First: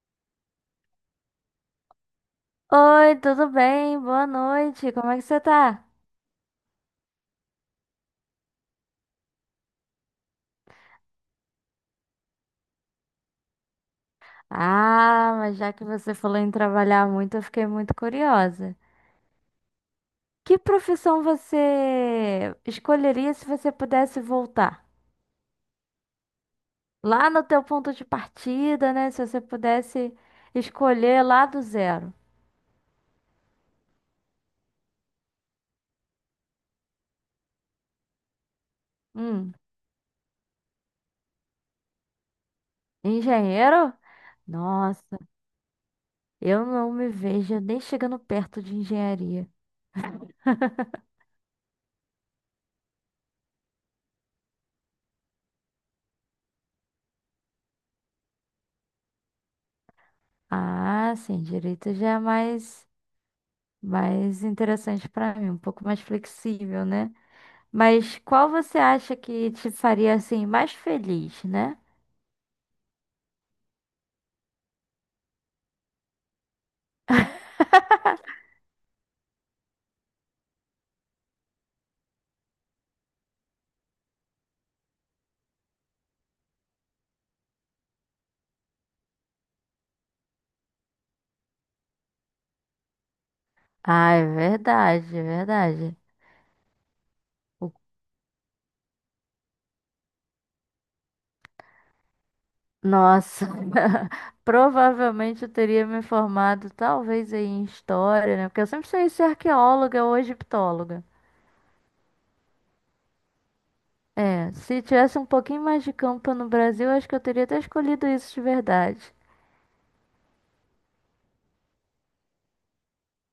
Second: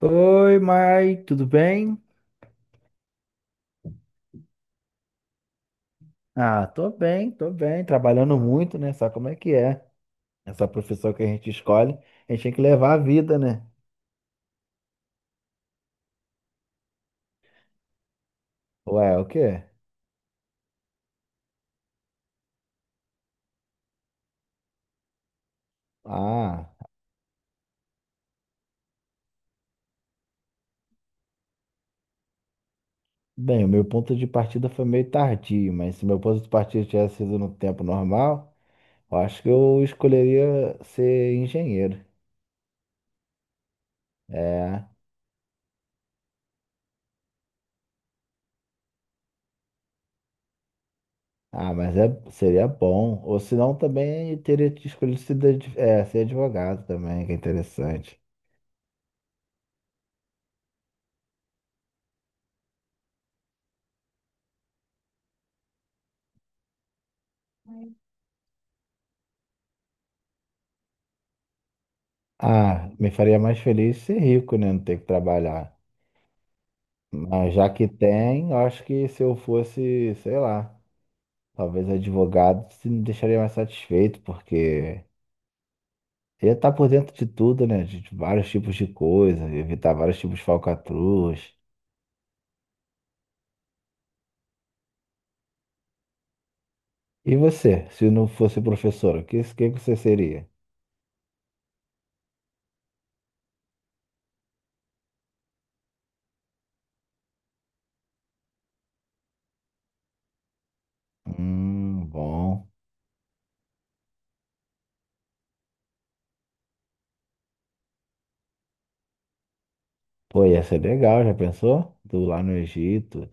Oi, Mai, tudo bem? Oi, tudo bem? Boa noite. Como é que você tá? Ah, tô bem, trabalhando muito, né? Sabe como é que é? Essa profissão que a gente escolhe, a gente tem que levar a vida, né? Ah, mas já que você falou em trabalhar muito, eu fiquei muito curiosa. Ué, o quê? Que profissão você escolheria se você pudesse voltar? Ah, Lá no teu ponto de partida, né? Se você pudesse escolher lá do zero. bem, o meu ponto de partida foi meio tardio, mas se meu ponto de partida tivesse sido no tempo normal, eu acho que Hum, eu escolheria ser engenheiro. engenheiro? É. Nossa, eu não me vejo nem chegando perto de engenharia. Ah, mas é, seria bom. Ou senão também teria escolhido ser advogado também, que é interessante. Ah, sim, direito já é mais mais interessante pra mim, um pouco mais flexível, né? Mas qual você acha que te faria assim mais feliz, né? Ah, me faria mais feliz ser rico, né? Não ter que trabalhar. Mas já que tem, eu acho que se eu fosse, sei lá, talvez advogado, se me deixaria mais satisfeito, porque ia estar por dentro de tudo, né? De vários tipos de coisa, evitar vários tipos de falcatruas. Ah, é verdade, é verdade. E O- você, se não fosse professor, o que, que você seria? Nossa, provavelmente eu teria me formado talvez aí em história, né? Porque eu sempre sonhei ser arqueóloga ou egiptóloga. Bom. É, se tivesse um pouquinho mais de campo no Brasil, acho que eu teria até escolhido isso de verdade. Pô, ia ser legal, já pensou? Tu lá no Egito,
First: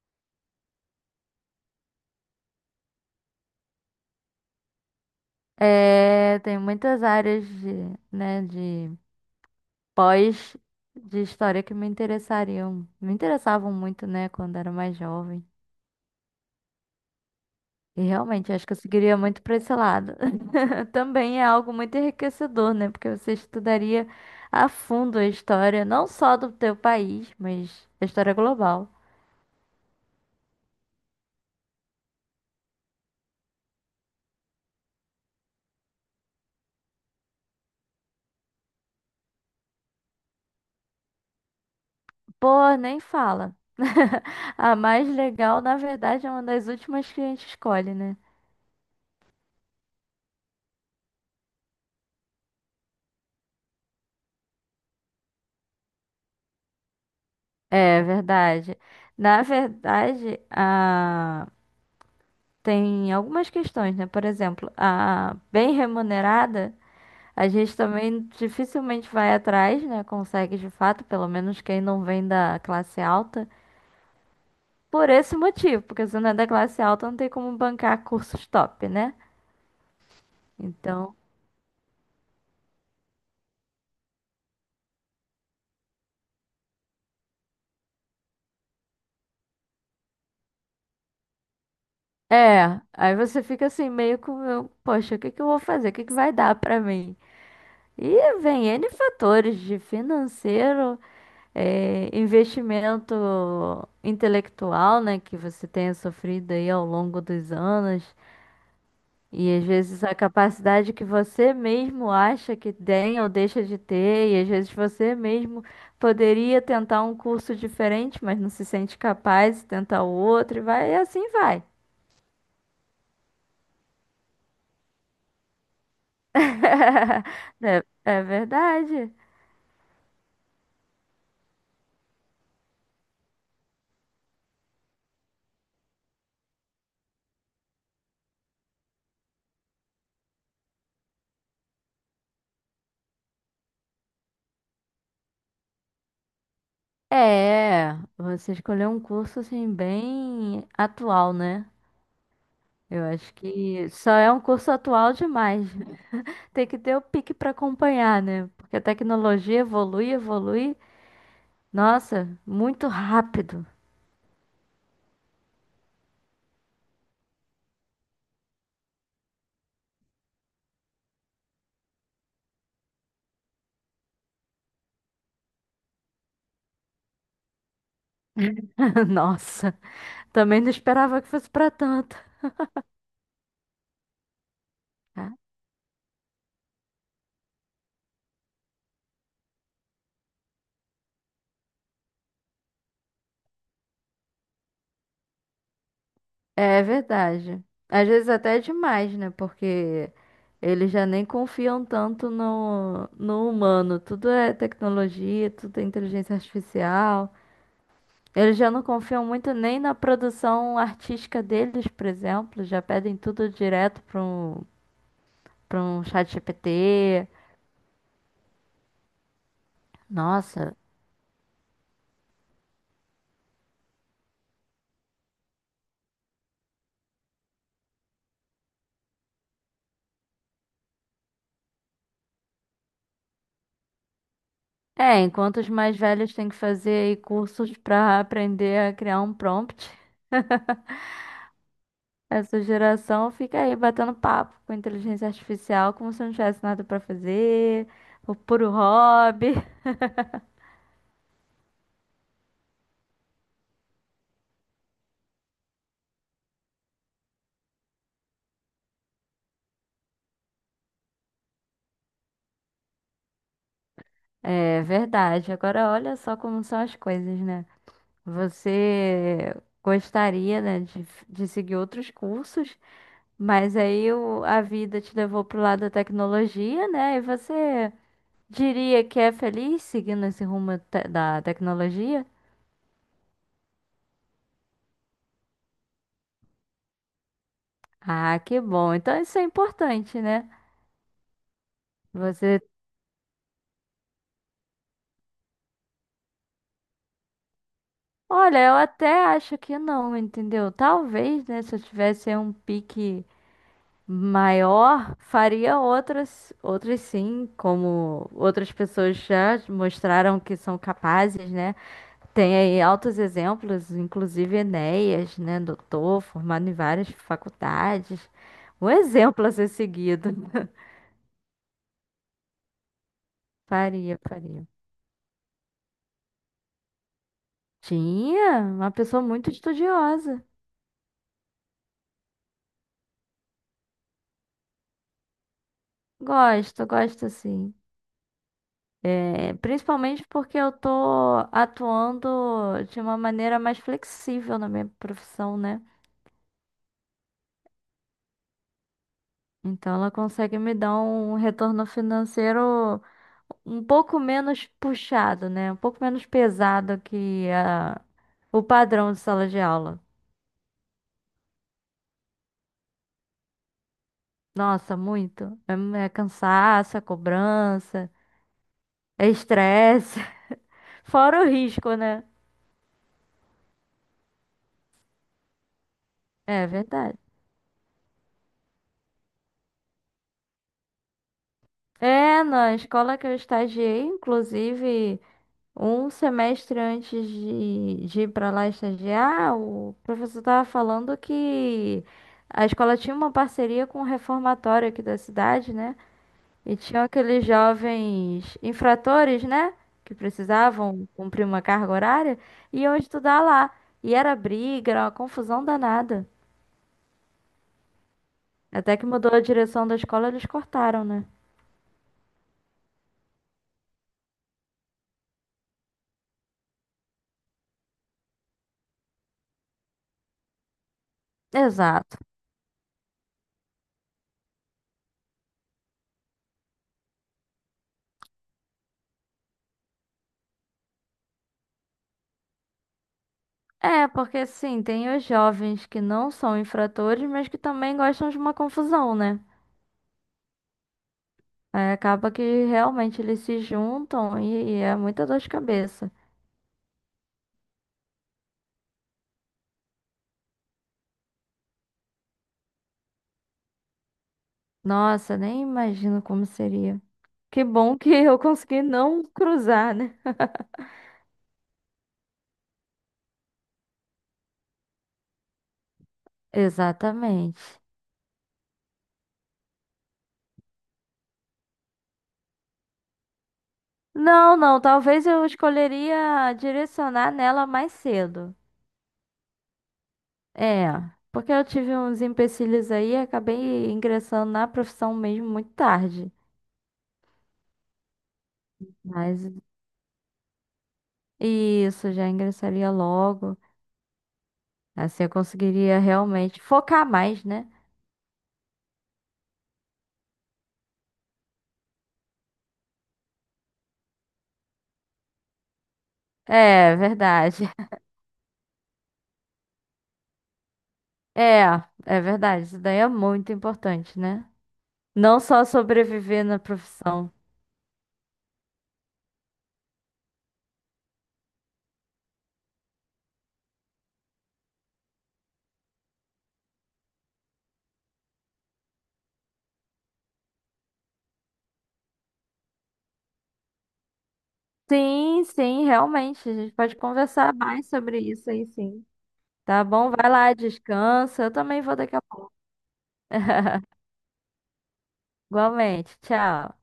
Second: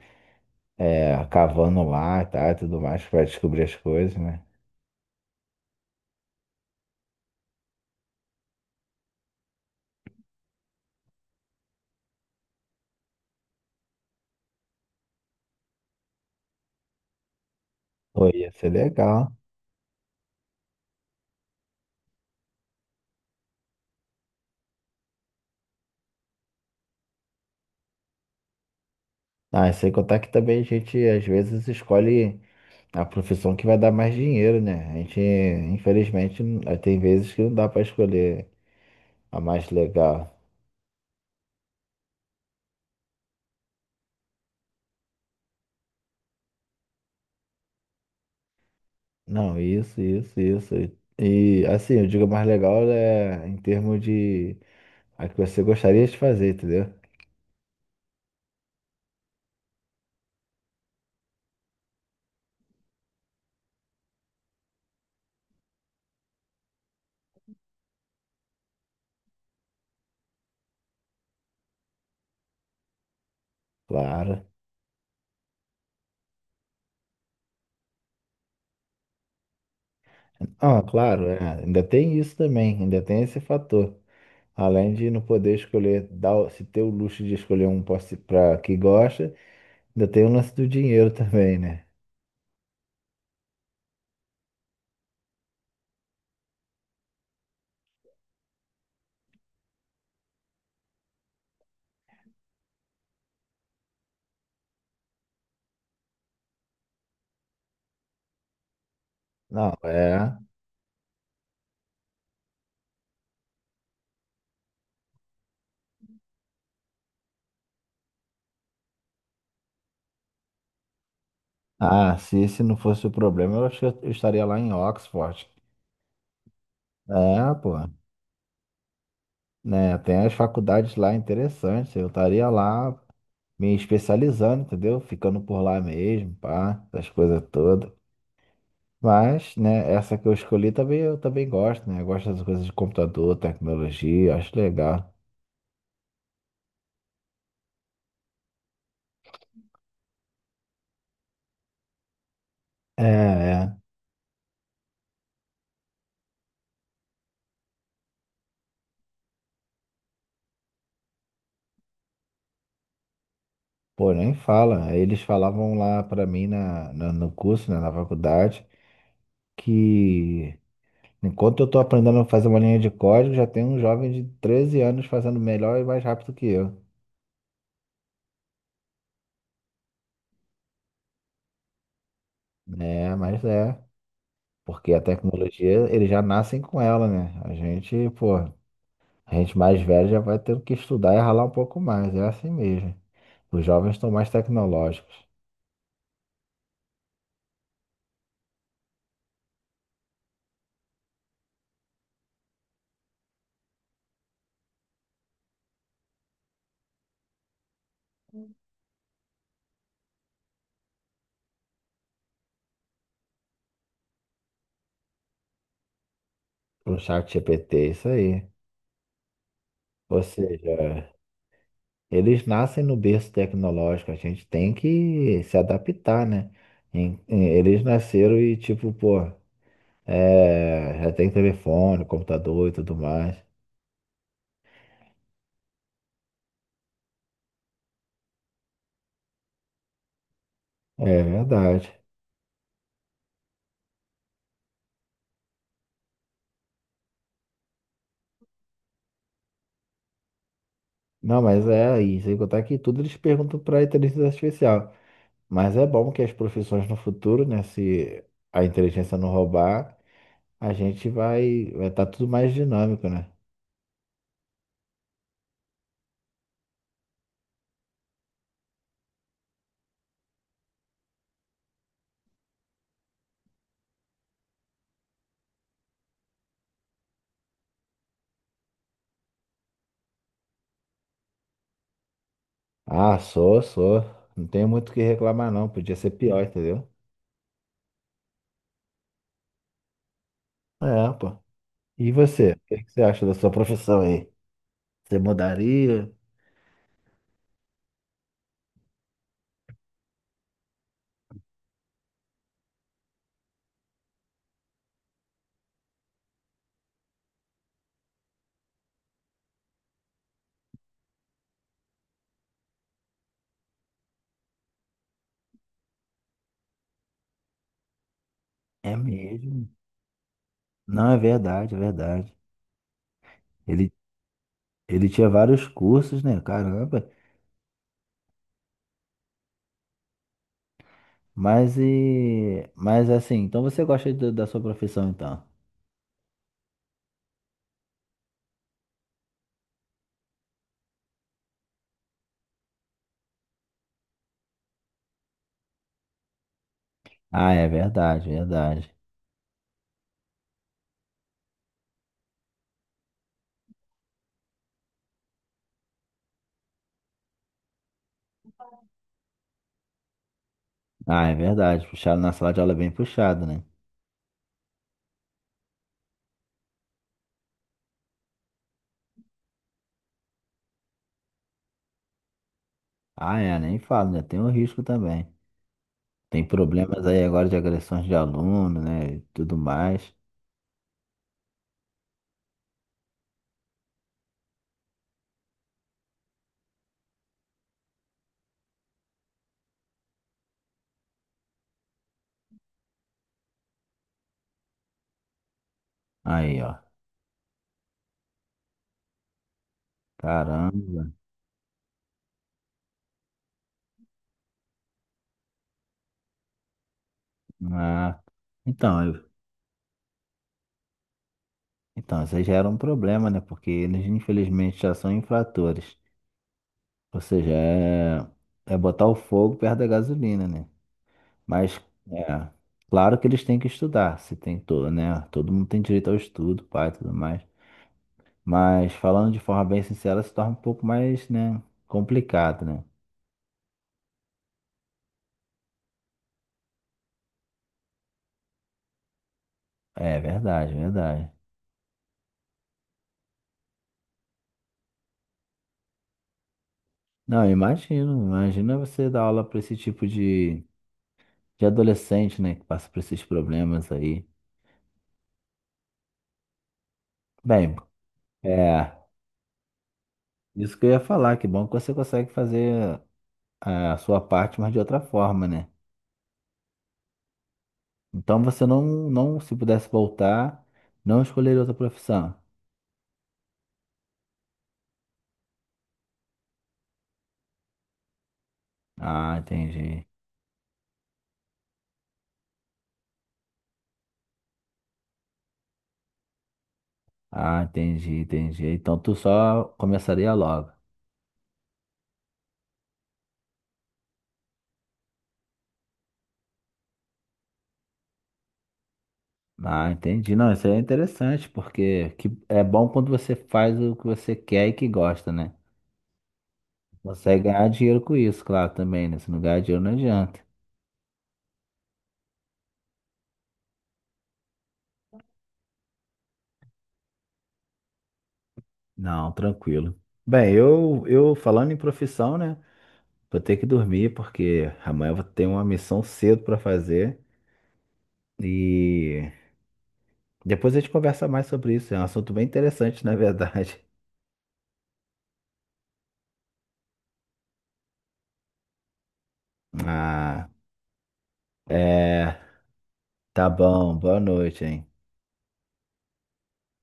é, cavando lá, tá, e tudo mais, para descobrir as coisas, né? É, tem muitas áreas né, de pós de história que me interessariam, me interessavam muito, né, quando era mais jovem. E Pô, ia realmente, acho ser que eu seguiria legal. muito para esse lado. Também é algo muito enriquecedor, né? Porque você estudaria a fundo a história, não só do teu país, mas a história global. Ah, sem contar que também a gente às vezes escolhe a profissão que vai dar mais dinheiro, né? A gente, infelizmente, tem vezes que não dá para escolher a mais legal. Pô, nem fala. A mais legal, na verdade, é uma das últimas que a gente escolhe, né? Não, isso, isso, isso. E assim, eu digo a mais legal é em termos de a que você gostaria de fazer, entendeu? É verdade. Na verdade, a tem algumas questões, né? Por exemplo, a bem remunerada, a gente também dificilmente vai atrás, né? Consegue de fato, pelo menos quem não vem da classe alta, Claro. por esse motivo, porque se não é da classe alta, não tem como bancar cursos top, né? Ah, Então, claro, é. Ainda tem isso também, ainda tem esse fator. Além de não poder escolher, se ter o luxo de escolher um para que gosta, ainda tem o lance do dinheiro também, né? é, aí você fica assim, meio com, poxa, o que que eu vou fazer? O que que vai dar pra mim? E vem N fatores de financeiro é, investimento intelectual, né, que você tenha sofrido aí ao longo dos anos, e às Não, vezes a é. capacidade que você mesmo acha que tem ou deixa de ter, e às vezes você mesmo poderia tentar um curso diferente, mas não se sente capaz, de tentar o outro, e vai, e assim vai. Ah, se esse não fosse o problema, eu acho que eu estaria lá em Oxford. É, pô. É, é verdade. Né, tem as faculdades lá interessantes. Eu estaria lá me especializando, entendeu? Ficando por lá mesmo, pá, essas coisas todas. Mas, né, essa que eu escolhi também eu também gosto, né? Eu gosto das coisas de computador, tecnologia, acho legal. É, você escolheu um curso assim bem atual, né? É, Eu acho é. que só é um curso atual demais. Tem que ter o pique para acompanhar, né? Porque a tecnologia evolui, evolui. Nossa, muito rápido. Pô, nem fala. Eles falavam lá pra mim no curso, né, na faculdade, que enquanto eu estou aprendendo a fazer uma linha de código, já tem um jovem de 13 anos fazendo melhor e mais rápido que eu. Nossa, também não esperava que fosse para tanto. É, mas é. Porque a É tecnologia, eles já nascem com ela, né? A gente, pô, a gente mais velho já vai ter que estudar e ralar um pouco mais. É assim mesmo. Os jovens estão mais tecnológicos. é verdade. Às vezes até é demais, né? Porque eles já nem confiam tanto no humano. Tudo é tecnologia, tudo é inteligência artificial. Eles já não confiam muito nem na produção artística deles, por exemplo. Já pedem tudo direto para um chat O chat GPT. GPT, isso aí. Ou Nossa. seja, eles nascem no berço tecnológico. A gente tem que se adaptar, né? Eles nasceram e, tipo, pô. É, já tem telefone, computador e tudo mais. É, enquanto os mais velhos têm que fazer aí cursos para aprender a criar um prompt, É verdade. essa geração fica aí batendo papo com inteligência artificial como se não tivesse nada para fazer, o puro hobby. Não, mas é aí, sem contar que tudo eles perguntam para a inteligência artificial. Mas é bom que as profissões no futuro, né, se a inteligência não roubar, a gente vai estar tudo mais dinâmico, né? É verdade. Agora olha só como são as coisas, né? Você gostaria, né, de seguir outros cursos, mas aí a vida te levou pro lado da tecnologia, né? E você diria que é feliz seguindo esse rumo da tecnologia? Ah, sou, sou. Não tenho muito o que reclamar, não. Podia ser pior, entendeu? Ah, que bom. Então isso é importante, né? É, pô. E você? Você. O que que você acha da sua profissão aí? Você mudaria? Olha, eu até acho que não, entendeu? Talvez, né? Se eu tivesse um pique maior, faria outras, outras sim, como outras pessoas já mostraram que são capazes, né? Tem aí altos exemplos, inclusive Enéas, né? Doutor, formado em várias faculdades. Um É exemplo a mesmo? ser seguido. Não, é verdade, é verdade. Ele Faria, faria. ele tinha vários cursos, né? Caramba. Tinha uma pessoa muito estudiosa. Mas e. Mas assim, então você gosta do- da sua profissão, então? Gosto, gosto sim. É, principalmente porque eu tô atuando de uma maneira mais flexível na minha profissão, né? Ah, é verdade, verdade. Então ela consegue me dar um retorno financeiro um pouco menos puxado, né? Um pouco menos pesado que o padrão de sala de aula. Ah, é verdade. Puxado na sala de aula é bem puxado, né? Nossa, muito. É, é cansaço, é cobrança, é estresse, fora o risco, né? Ah, é, nem falo, né? Tem o risco também. Tem É problemas verdade. aí agora de agressões de aluno, né? E tudo mais. É, na escola que eu estagiei, inclusive, um semestre antes de ir para lá estagiar, o professor estava falando que a escola tinha uma parceria com o reformatório aqui da cidade, né? Aí, E ó. tinham aqueles jovens infratores, né? Que Caramba. precisavam cumprir uma carga horária, e iam estudar lá. E era briga, era uma confusão danada. Ah. Até Então, que eu- mudou a direção da escola, eles cortaram, né? então, isso aí já era um problema, né? Porque eles, infelizmente, já são infratores. Ou seja, é, é botar o fogo perto da gasolina, né? Mas, Exato. é, claro que eles têm que estudar, se tem todo, né? Todo mundo tem direito ao estudo, pai, e tudo mais. Mas falando de forma bem sincera, se torna um pouco mais, né, complicado, né? É, porque sim, tem os jovens que não são infratores, mas que também gostam de uma confusão, né? É verdade, verdade. Aí acaba que realmente eles se juntam e é muita dor de cabeça. Não, eu imagino, imagina você dar aula para esse tipo de adolescente, né, que passa por esses problemas aí. Nossa, nem imagino como seria. Que Bem, bom que eu consegui é, não cruzar, né? isso que eu ia falar, que bom que você consegue fazer a sua parte, mas de outra forma, né? Exatamente. Então você não, não, se pudesse voltar, não escolheria outra profissão. Não, não, talvez eu escolheria direcionar nela mais cedo. Ah, entendi. É, porque eu tive uns empecilhos aí e acabei ingressando na profissão mesmo muito tarde. Ah, entendi, entendi. Então tu Mas só começaria logo. isso, já ingressaria logo. Assim eu conseguiria realmente focar mais, né? Ah, entendi. Não, isso é interessante, porque que é bom quando você faz o que você quer e que gosta, né? É, Consegue verdade. ganhar dinheiro com isso, claro, também, né? Se não ganhar dinheiro, não adianta. É, é verdade. Isso daí é muito importante, né? Não só sobreviver na profissão. Não, tranquilo. Bem, eu falando em profissão, né? Vou ter que dormir, porque amanhã eu vou ter uma missão cedo para fazer. E depois a gente conversa mais sobre isso. É um assunto bem interessante, na verdade. Sim, sim, realmente. A gente pode conversar mais sobre isso aí, sim. Tá bom? Vai Ah. lá, descansa. Eu também vou daqui a É, pouco. tá bom, boa noite, hein? Igualmente. Tchau.